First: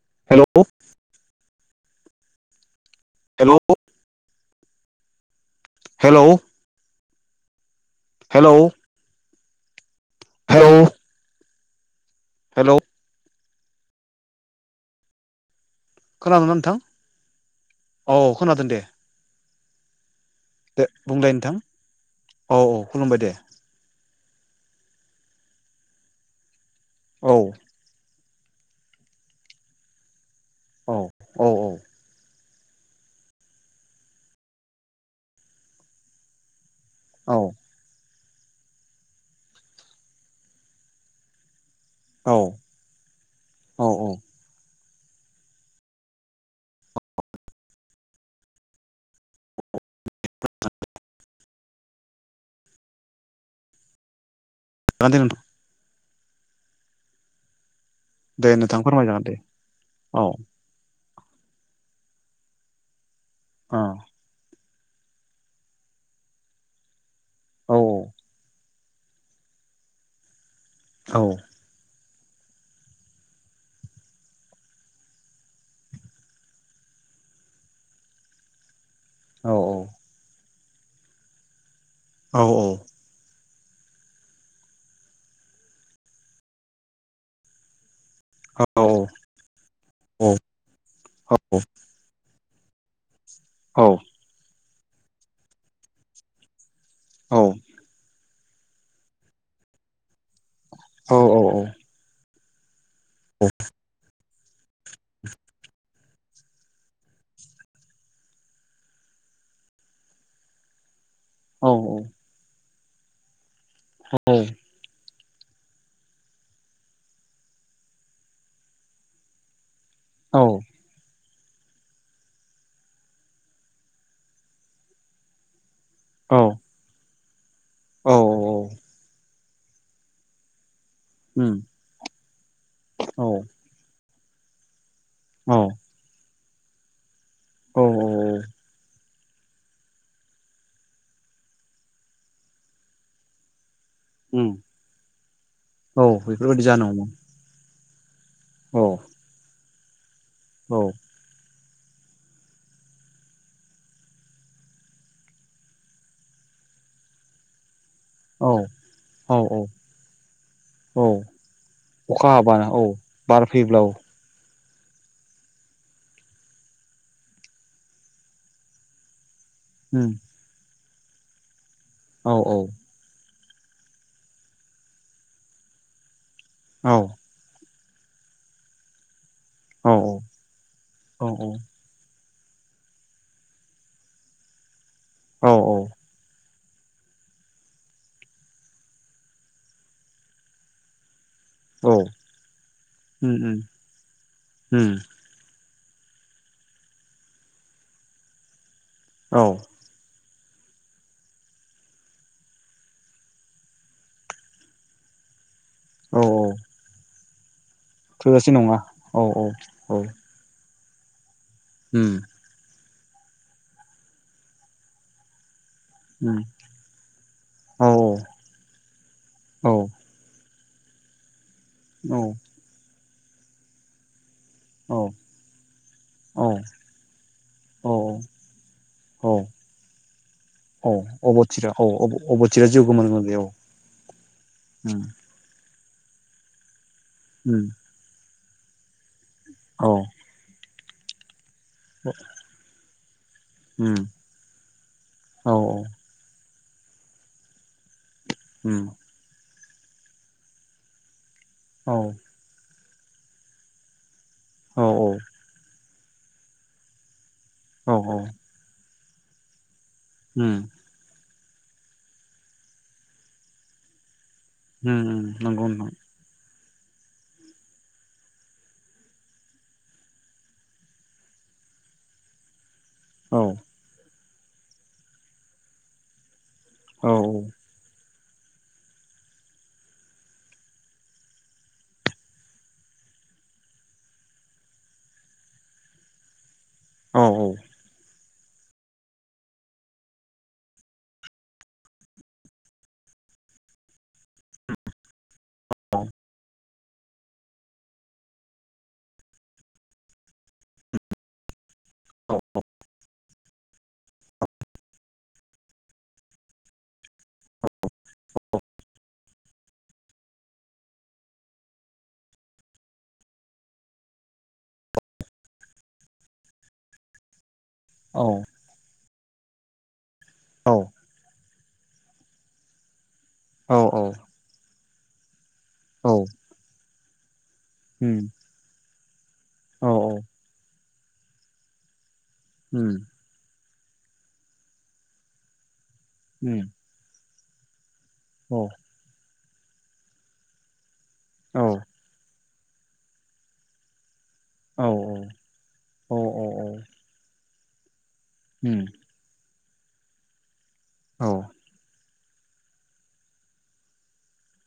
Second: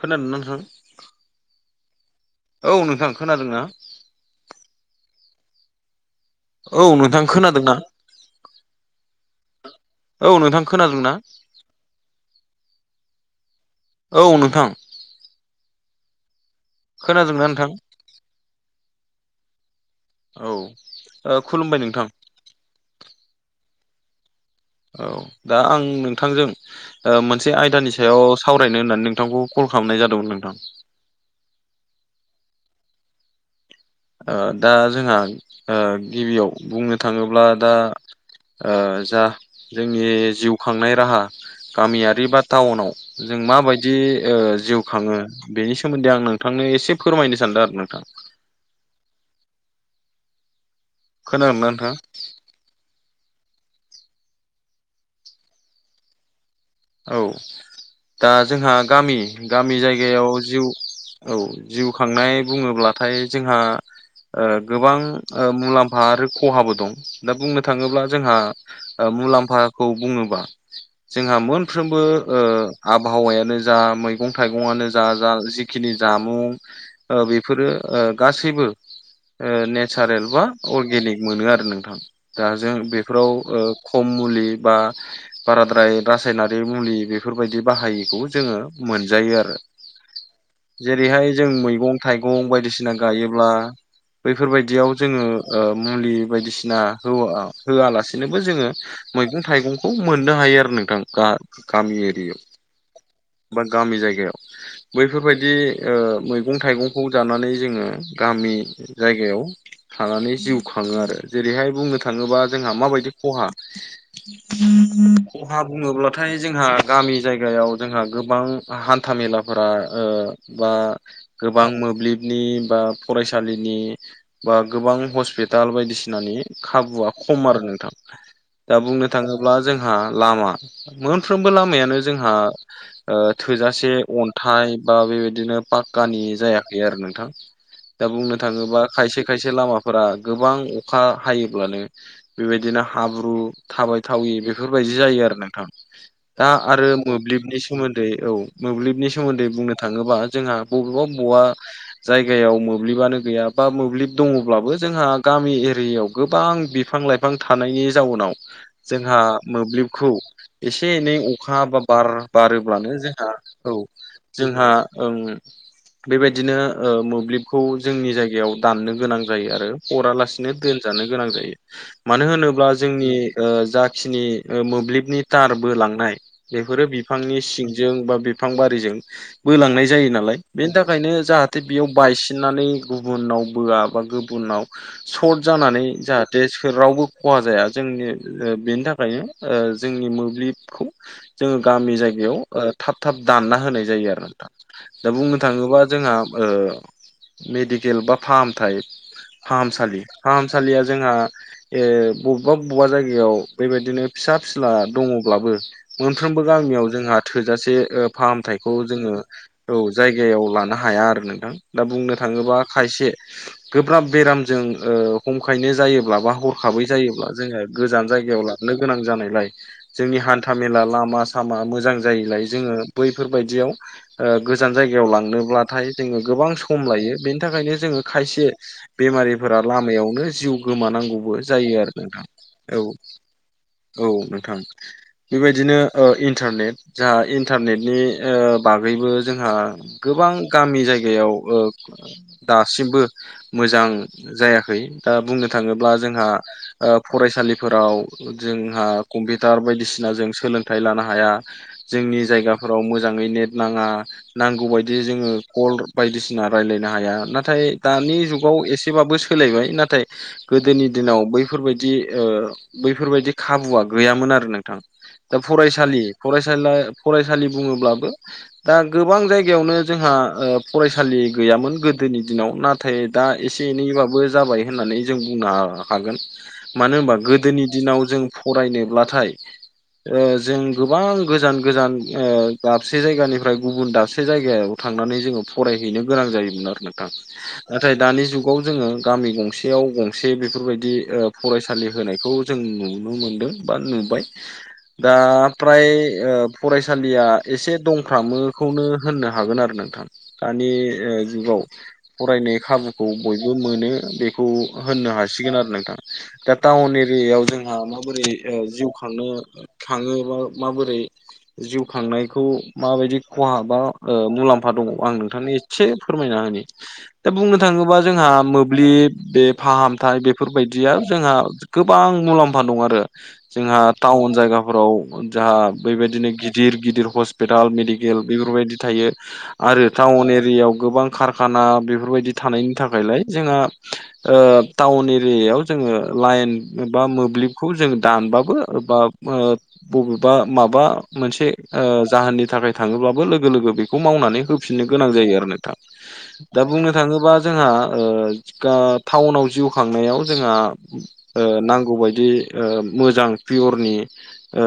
खोनादों ना नोंथां हेलौ औ नोंथां हेलौ खोनादोंना? हेलौ औ नोंथां खोनादों ना हेलौ औ नोंथां हेलौ खोनादों ना? हेलौ औ नोंथां खोनादोंना नोंथां खोनादोंना नोंथां? औ खोनादों दे औ दे बुंलाय ओ नोंथां खुलुमबाय नोंथां औ औ खुलुमबाय दे औ दा आं नोंथांजों औ मोनसे आयदानि सायाव स सावरायनो होननानै नोंथांखौ कल खालामनाय जादोंमोन नोंथां औ औ औ ओ दा जोंहा ओ गिबियाव बुंनो औ थाङोब्ला दा ओ जा जोंनि जिउ खांनाय राहा गामियारि औ बा टाउनाव जों औ माबायदि औ ओ जिउ खाङो बेनि सोमोन्दै आं नोंथांनो एसे फोरमायनो सानदों आरो नोंथां। खोनादोंना नोंथां? [unintelligible] औ दा दे जोंहा नोंथां गामि फोरमायजागोन दे गामि औ जायगायाव जिउ औ जिउ खांनाय बुङोब्लाथाय जोंहा औ ओ गोबां मुलाम्फा आरो खहाबो दं दा बुंनो औ थाङोब्ला जोंहा ओ मुलाम्फाखौ बुङोबा औ जोंहा मोन फ्रोमबो ओ आबहावायानो जा मैगं थाइगंआनो जा जा जिखिनि जामुं ओ बेफोरो ओ गासैबो औ ओ नेचारेल बा अर्गेनिक मोनो आरो नोंथां औ दा जों बे फ्राव ओ खम मुलि बा बाराद्राय रासायनारि रि बे मुलि बेफोरबायदि बाहायिखौ जोंङो औ मोनजायो आरो जेरैहाय औ जों मैगं थाइगं बायदिसिना गायोब्ला औ। बैफोरबायदियाव ओ जोङो मुलि बायदिसिना होआ औ औ होआलासिनो बो जोङो मैगं थाइगंखौ मोननो हायो आरो नोंथां गा-गामि एरियायाव। बा गामि जायगायाव। बैफोरबायदि ओ मैगं थाइगंखौ जानानै जोङो गामि जायगायाव थानानै जिउ खाङो आरो। जेरैहाय बुंनो थाङोबा जोंहा माबायदि खहा खहा बुङोब्लाथाय जोंहा गामि जायगायाव जोंहा गोबां हान था मेलाफोरा ओ बा गोबां मोब्लिबनि बा फरायसालिनि बा गोबां हस्पिटाल बायदि सिनानि खाबुआ खम आरो नोंथां। दा बुंनो थाङोब्ला जोंहा लामा। मोनफ्रोमबो उम लामायानो जोंहा ओ औ औ थोजासे अन थाइ बा बेबायदिनो औ पाक्कानि जायाखै आरो नोंथां। औ दा बुंनो थाङोबा खायसे खायसे लामाफोरा गोबां अखा हायोब्लानो बेबायदिनो हाब्रु थाबाय थावि उम बेफोरबायदि जायो आरो नोंथां। औ दा बेफोरबायदि जानो आरो हमो मोब्लिबनि सोमोन्दै दै औ मोब्लिबनि औ सोमोन्दै बुंनो थाङोबा जोंहा औ बबेबा बबेबा जायगायाव मोब्लिबानो गैया बा मोब्लिब दङब्लाबो जोंहा गामि एरियायाव गोबां बिफां लाइ बिफां थानायनि जाउनाव औ जोंहा औ औ मोब्लिबखौ एसे एनै औ अखा बा बार अखा हाबानो बारोब्लानो औ जोंहा बार औ फैब्ला जोंहा ओं ओं बेबायदिनो ओ मोब्लिबखौ जोंनि जायगायाव दाननो गोनां जायो आरो। उम अरालासिनो दोनजानो गोनां जायो। मानो औ औ होनोब्ला जोंनि ओ जाखिनि ओ मोब्लिबनि थारबो लांनाय बेफोरो औ नि सिंजों बा बिफां बारिजों बोलांनाय औ जायो नालाय बेनि थाखायनो जाहाथे बेयाव बायसिननानै गुबुनाव बोआ बा गुबुनाव सर्ट औ जानानै जाहा थे सोर रावबो खहा जाया जोंनि बेनि थाखायनो ओ जोंनि मोब्लिबखौ जोङो गामि औ जायगायाव ओ थाब थाब उम दानना उम होनाय जायो आरो नोंथा। उम दा बुंनो थाङोबा जोंहा मेडिकेल बा फाहामथाइ औ फाहामसालि फाहामसालिया जोंहा ए बबेबा बबेबा जायगायाव बेबायदिनो फिसा फिला दङब्लाबो औ फ्रोमबो गामियाव जोंहा थोजासे ओ थोजासे फाहामथायखौ नङा जोङो औ औ जायगायाव लानो हाया आरो नोंथां। दा उम बुंनो थाङोबा खायसे गोब्राब बेरामजों ओ हमखायनो जायोब्लाबा उम हर बै जायोब्ला जोंङो औ गोजान जायगायाव लांनो गोनां जानायलाय औ जोंनि हान्था मेला ला मा सामा मोजां औ जायैलाय जोङो बैफोरबायदियाव ओ गोजान जायगायाव लांनोब्लाथाय जोङो गोबां सम लायो। बेनि थाखायनो औ जोङो खायसे औ बेमारिफोरा लामायावनो जिउ गोमानांगौबो जायो आरो। अब नोंथां अबथिरा जिउ औ गोमानांगोन बेयाव। औ नोंथां बेबायदिनो ओ इन्टारनेट जोहा उम इन्टारनेटनि ओ बागैबो जोंहा औ गोबां गामि जायगायाव ओ दासिमबो मोजां उम जायाखै। दा बुंनो औ थाङोब्ला जोंहा ओ फरायसालिफोराव उम जोंहा कम्पिउटार बायदिसिना जों सोलोंथाइ लानो हाया। औ जोंनि जायगाफोराव मोजाङै नेट नाङा औ नांगौबायदि जोङो औ कल बायदिसिना रायलायनो हाया नाथाय औ औ दानि जुगाव एसेबाबो सोलायबाय नाथाय उम गोदोनि दिनाव बैफोरबायदि ओ बैफोरबायदि खाबुआ गैयामोन आरो नोंथां। उम उम दा नंगौ फरायसालि नोंथां फरायसाला फरायसालि बुङोब्लाबो दा गोबां जायगायावनो जोंहा ओ फरायसालि गैयामोन गोदोनि दिनाव ना थाय दा एसे एनैबाबो जाबाय होननानै जों बुंनो हा-हागोन। मानो औ होनबा औ औ गोदोनि दिनाव जों फरायनोब्लाथाय ओ जों गोबां गोजान गोजान आ दाबसे जायगानिफ्राय गुबुन दाबसे जायगायाव थांनानै जोङो फरायहैनो गोनां जायोमोन आरो नोंथां। औ नाथाय दानि जुगाव जोङो गामि गंसेयाव गंसे बेफोरबायदि ओ फरायसालि होनायखौ जों नुनो मोनदों बा नुबाय दा फ्राय ओ फरायसालिया एसे दंफ्रामोखौनो होननो हागोन आरो नोंथां। दानि ओ जुगाव फरायनाय खाबुखौ बयबो मोनो बेखौ होननो हासिगोन आरो नोंथां। दा टाउन एरियायाव जोंहा माबोरै ओ जिउ खांनो खाङो बा माबोरै जिउ खांनायखौ माबायदि खहा बा ओ मुलाम्फा दङ आं नोंथांनो एसे फोरमायना होनि [inaudible] दा बुंनो थाङोबा जोंहा मोब्लिब बे फाहामथाय बेफोरबायदिया जोंहा गोबां मुलाम्फा दं आरो जोंहा टाउन जायगाफोराव जा बेबायदिनो गि गिदिर गिदिर हस्पिटाल मेडिकेल बेफोरबायदि थायो आरो टाउन एरियाव गोबां खारखाना बेफोरबायदि थानायनि थानायनिथाखायलाय जोंहा ओ टाउन एरियायाव जोङो लाइन एबा मोब्लिबखौ जोङो दानबाबो बा ओ बबेबा माबा मोनसे ओ जाहोननि थाखाय थाङोब्लाबो लोगो लोगो बेखौ मावनानै होफिननो औ गोनां जायो आरो नोंथां। दा बुंनो थाङोबा जोंहा ओ गाटाउनाव जिउ खांनायाव जोंहा ओ नांगौ बादि ओ मोजां पियरनि ओ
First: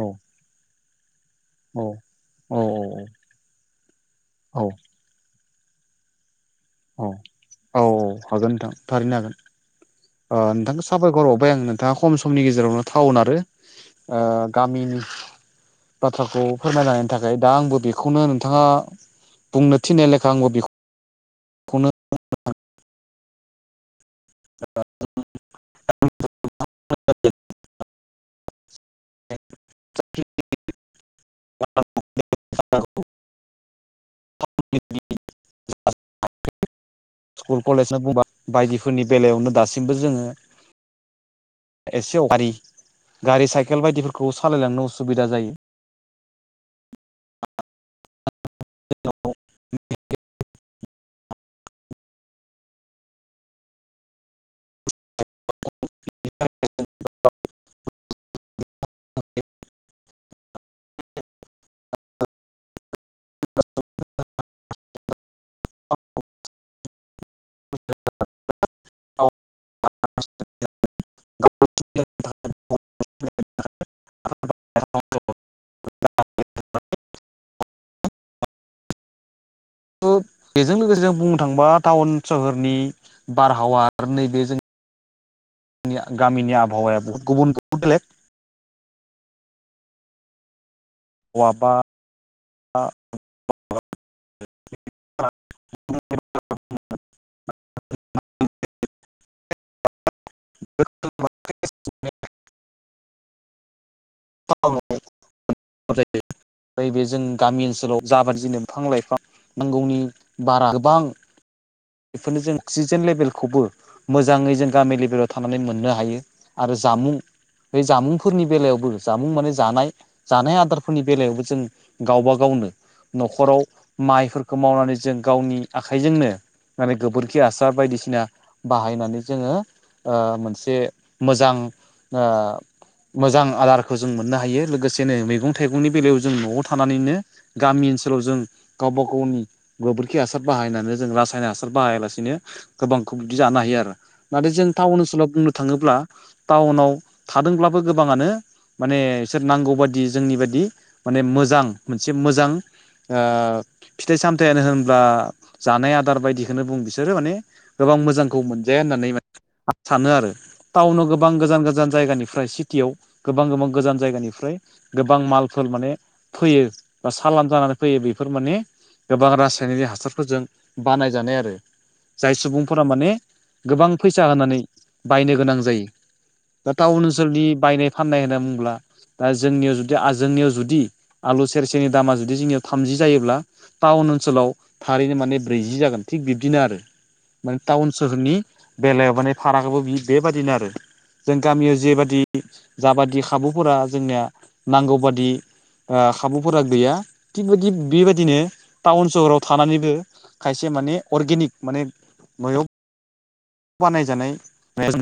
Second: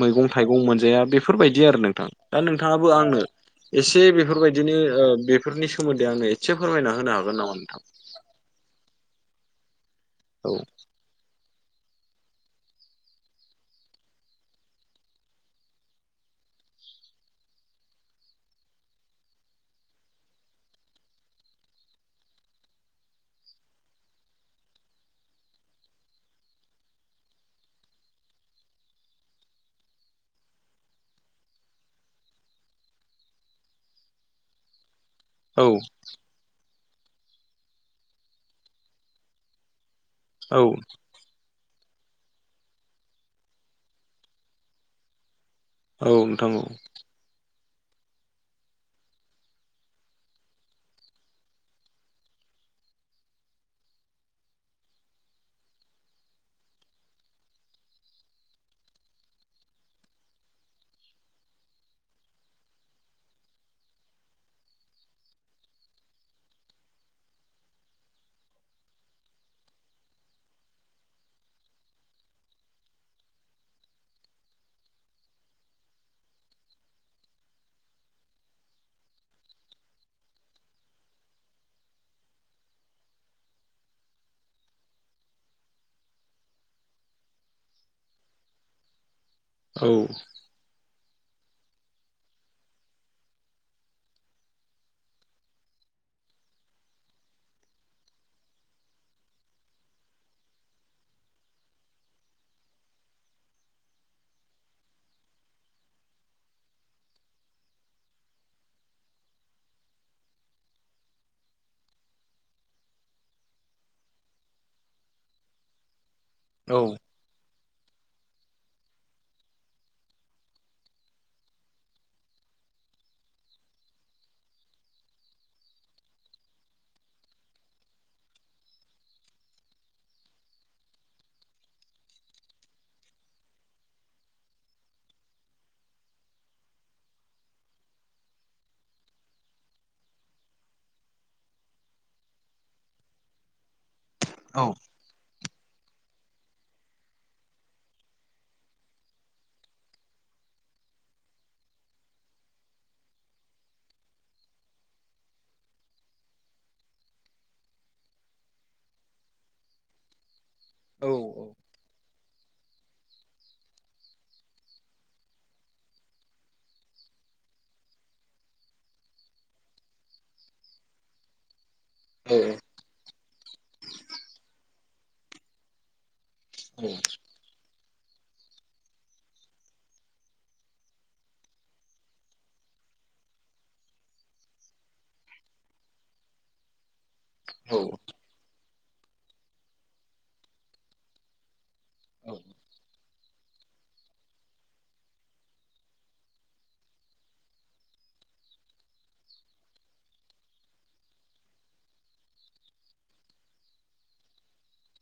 मैगं थाइगं मोनजाया बेफ फोरबायदि आरो नोंथां दा नोंथाङाबो आंनो एसे औ बेफोरबायदिनो ओ बे फोरनिमोन्दै आंनो ए औ औ औ हागोन नोंथां थारैनो हागोन ओ औ नोंथां स साबायखर बावबाय आं नोंथाङा खम समनि गेजेरावनो टाउन आरो ओ गामिनि बाथ्राखौ फोरमायनायनि थाखाय दा आंबो बेखौनो नोंथाङा बुंनो थिननाय लेखा आंबो बेखौ आ [unintelligible] [inaudible] [inaudible] औ [unintelligible] ह [unintelligible] औ। [inaudible] स्कुल कलेजनो बुंबा बायदिफोरनि बेलायावनो दासिमबो जोङो औ। एसेयाव गारि गारि साइकेल बायदिफोरखौ सालायलांनो उसुबिदा जायो। औ नोंथां औ। [unintelligible] [inaudible] [unintelligible] [inaudible] [inaudible] [inaudible] [inaudible] बेजों लोगोसे जों बुंनो थांबा टाउन सहरनि बारहावा नैबे जों नि गामिनि आबहावाया बहुद गुबुन बहुद बेलेग। औ। वा बा [inaudible] [inaudible] नैबे जों गामि ओनसोलाव जाबादिनो बिफां लाइफां नांगौनि बारा गोबां बेफोरनो जों अक्सिजेन लेभेलखौबो मोजाङै जों गामि लेभेलाव थानानै मोननो हायो। आरो औ जामुं बे जामुंफोरनि बेलायावबो जामुं माने जानाय। जानाय आदारफोरनि बेलायावबो जों गावबा गावनो न'खराव माइफोरखौ मावनानै जों गावनि आखाइजोंनो माने गोबोरखि हासार बायदिसिना बाहायनानै जोङो ओ मोनसे मोजां ओ मोजां आदारखौ जों मोननो हायो लोगोसेनो मैगं थाइगंनि बेलायाव जों न'आव थानानैनो गामि ओनसोलाव जों गावबा गावनि गोबोरखि हासार बाहायनानै जों रासायन हासा सार बाहायालासेनो गोबांखौ बिदि जानो हायो आरो नाथाय जों औ टाउन ओनसोलाव बुंनो थाङोब्ला टाउनाव थादोंब्लाबो गोबांङानो माने बिसोर नांगौ बादि जोंनि बादि माने मोजां मोनसे मोजां ओ फिथाइ सामथायानो होनब्ला जानाय आदार बायदि बिदिनो बुं बिसोरो माने गोबां मोजांखौ मोनजाया होननानै [unintelligible] आं सानो आरो। औ टाउनाव गोबां गोजान गोजान जायगानि फ्राय सिटियाव गोबां गोबां गोजान जायगानिफ्राय गोबां मालफोर माने फैयो बा सालान जानानै फैयो बेफोर माने गोबां रासायनिक हासारफोरजों बानायजानाय आरो। जाय सुबुंफोरा माने गोबां फैसा होनानै बायनो गोनां जायो। दा टाउन ओनसोलनि बायनाय फाननाय होनना बुङोब्ला दा जोंनियाव जुदि आ जोंनियाव जुदि आलु सेरसेेरनि दामा जुदि जोंनियाव थामजि जायोब्ला टाउन ओनसोलाव थारैनो माने ब्रैजि जागोन। थिग बिब्दिनो आरो माने टाउन सोहोरनि बेलायाव माने फारागाबो बेबायदिनो आरो जों गामियाव जेबाय दि जाबादि खाबुफोरा जोंनिया नांगौ बादि ओ खाबुफोरा गैया थिगबायदि बेबायदिनो टाउन सहराव थानानैबो खायसे माने अर्गेनिक माने न'आव बानायजानाय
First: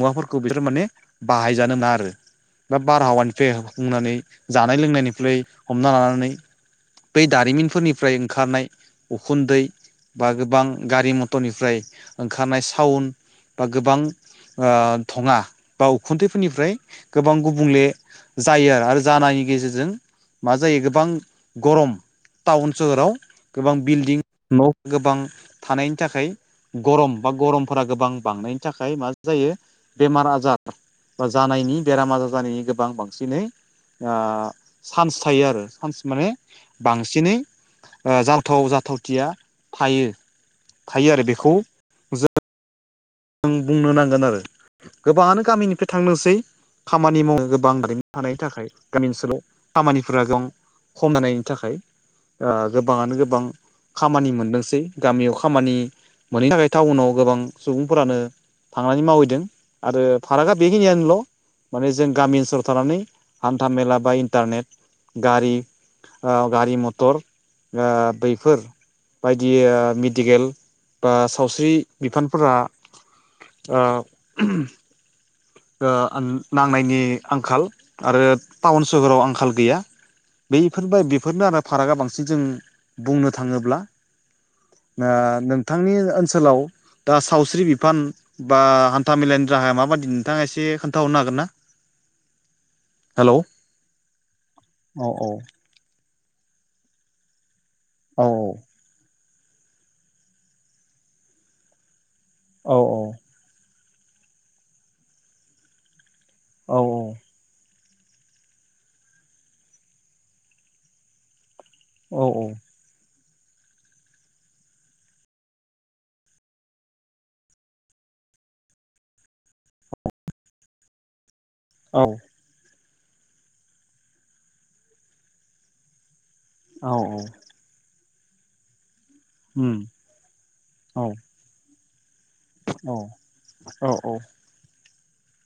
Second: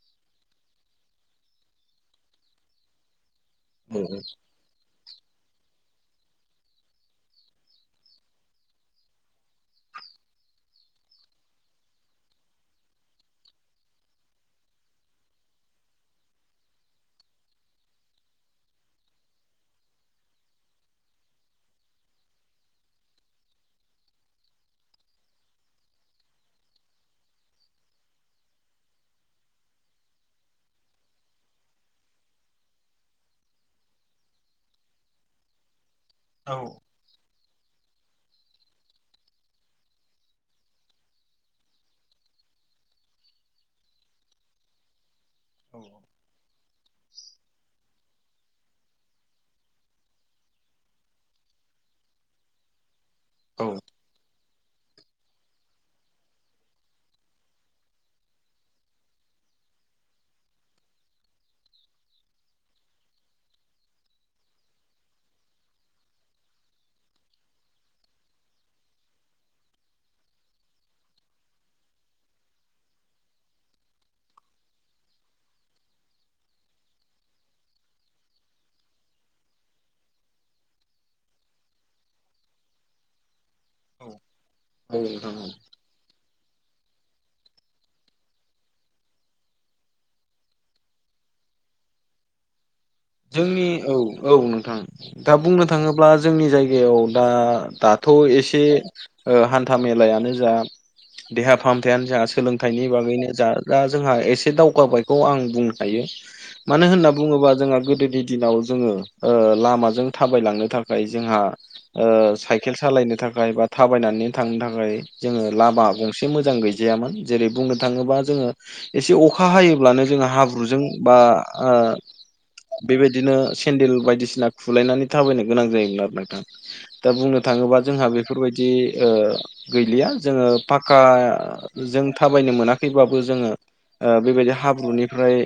मुवाफोरखौ बिसोरो माने बाहायजानो मोना आरो। बा बारहावानिफ्राय होब बुंनानै जानाय लोंनायनिफ्राय हमना लानानै बै दारिमिनफोरनिफ्राय ओंखारनाय उखुन्दै बा गोबां गारि मथरनिफ्राय ओंखारनाय साउन्ड बा गोबां ओ धंङा बा उखुन्दैफोरनिफ्राय गोबां गुबुंले जायो आरो आरो जानायनि गेजेरजों मा जायो गोबां गरम टाउन सोहोराव गोबां बिल्डिं न' गोबां थानायनि थाखाय गरम बा गरमफोरा गोबां बांनायनि थाखाय मा जायो बेमार आजार बा जानायनि बेराम आजार जानायनि गोबां बांसिनै ओ चान्स थायो आरो चान्स माने औ। बांसिनै जालथाव जाथावथिया थायो। थायो आरो बेखौ आं बुंनो नांगोन आरो गोबाङानो गामिनिफ्राय थांनोसै खामानि मावनो गोबां दारिमिन थानायनि थाखाय गामि ओनसोलाव खामानिफोरा गोबां खमनानायनि थाखाय ओ गोबाङानो गोबां औ। खामानि मोनदोंसै गामियाव खामानि मोनैनि थाखाय टाउनाव गोबां सुबुं फोरानो थांनानै मावहैदों आरो फारागआ बेखिनियानोल'। माने जों गामि ओनसोलाव थानानै हान्था मेला बा इन्टारनेट गारि ओ गारि मथर ओ बैफोर बायदि ओ मेडिकेल बा सावस्रि बिफानफोरा ओं। [unintelligible] ओ आं नांनायनि आंखाल आरो टाउन सोहोराव आंखाल गैया। बैफोर बाय बेफोरनो आरो फारागा बांसिन जों बुंनो थाङोब्ला। औ [inaudible] नोंथां औ ओ थांनि ओनसोलाव दा सावस्रि बिफान बा हान्था मेलानि राहाया माबायदि? थांआ एसे खोनथाहरनो हागोन ना? हेलौ जोंनि औ औ नोंथां औ औ दा बुंनो थाङोब्ला जोंनि जायगायाव दा थ' औ एसे हान्था मेलायानो जा देहा फाहामथायानो जा औ सोलोंथाइनि बागैनो जा दा जोंहा एसे दावगाबायखौ आं बुंनो हायो। औ मानो होन्ना बुङोब्ला जोंहा गोदोनि दिनाव जोङो लामाजों थाबायलांनो थाखाय जोंहा औ सकेल सालायनो थाखाय बा थाबायनानै थांनो थाखाय। जोङो लामा गंसे मोजां गैजायामोन। जेरै बुंनो थाङोबा जोङो एसे अखा हायोब्लानो जोंना हाब्रुजों बा ओ औ बेबायदिनो सेन्देल बायदिसिना खुलायनानै थाबायनो गोनां जायोमोन आरो नोंथां। औ दा औ बुंनो थाङोबा जोंहा बेफोरबायदि ओ उम गैलिया जों औ फाख्खाजों थाबायनो औ मोनाखैबाबो जोङो औ बेबायदि हाब्रुनिफ्राय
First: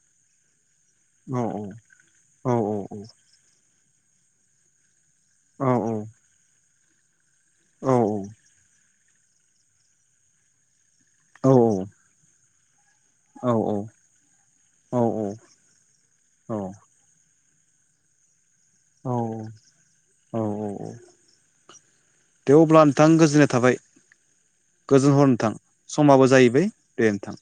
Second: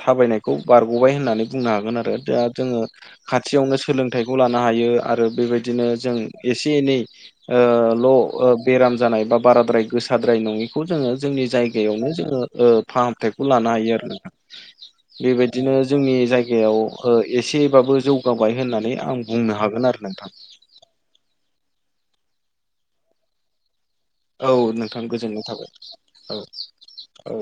थाबायनाय खौ बारग'बाय औ होननानै बुंनो हागोन आरो, दा औ औ जोङो खाथियावनो सोलोंथाइखौ लानो हायो आ रो औ बेबायदिनो जों एसे एनै ओ औ ल' बे जानाय बा बाराद्राय गोसाद्राय नङिखौ जोङो जोंनि जायगायावनो जोङो ओ फाहाम फिथाइखौ औ लानो हायो आरो बेबायदिनो जोंनि जायगायाव एसेबाबो जौगाबाय होननानै आं बुंनो हागोन आरो नोंथां। औ औ दे अब्ला नोंथां गोजोननाय थाबाय। औ नोंथां गोजोन हर गोजोननाय नोथां। थाबाय समाबो औ जाहैबाय दे नोंथां। औ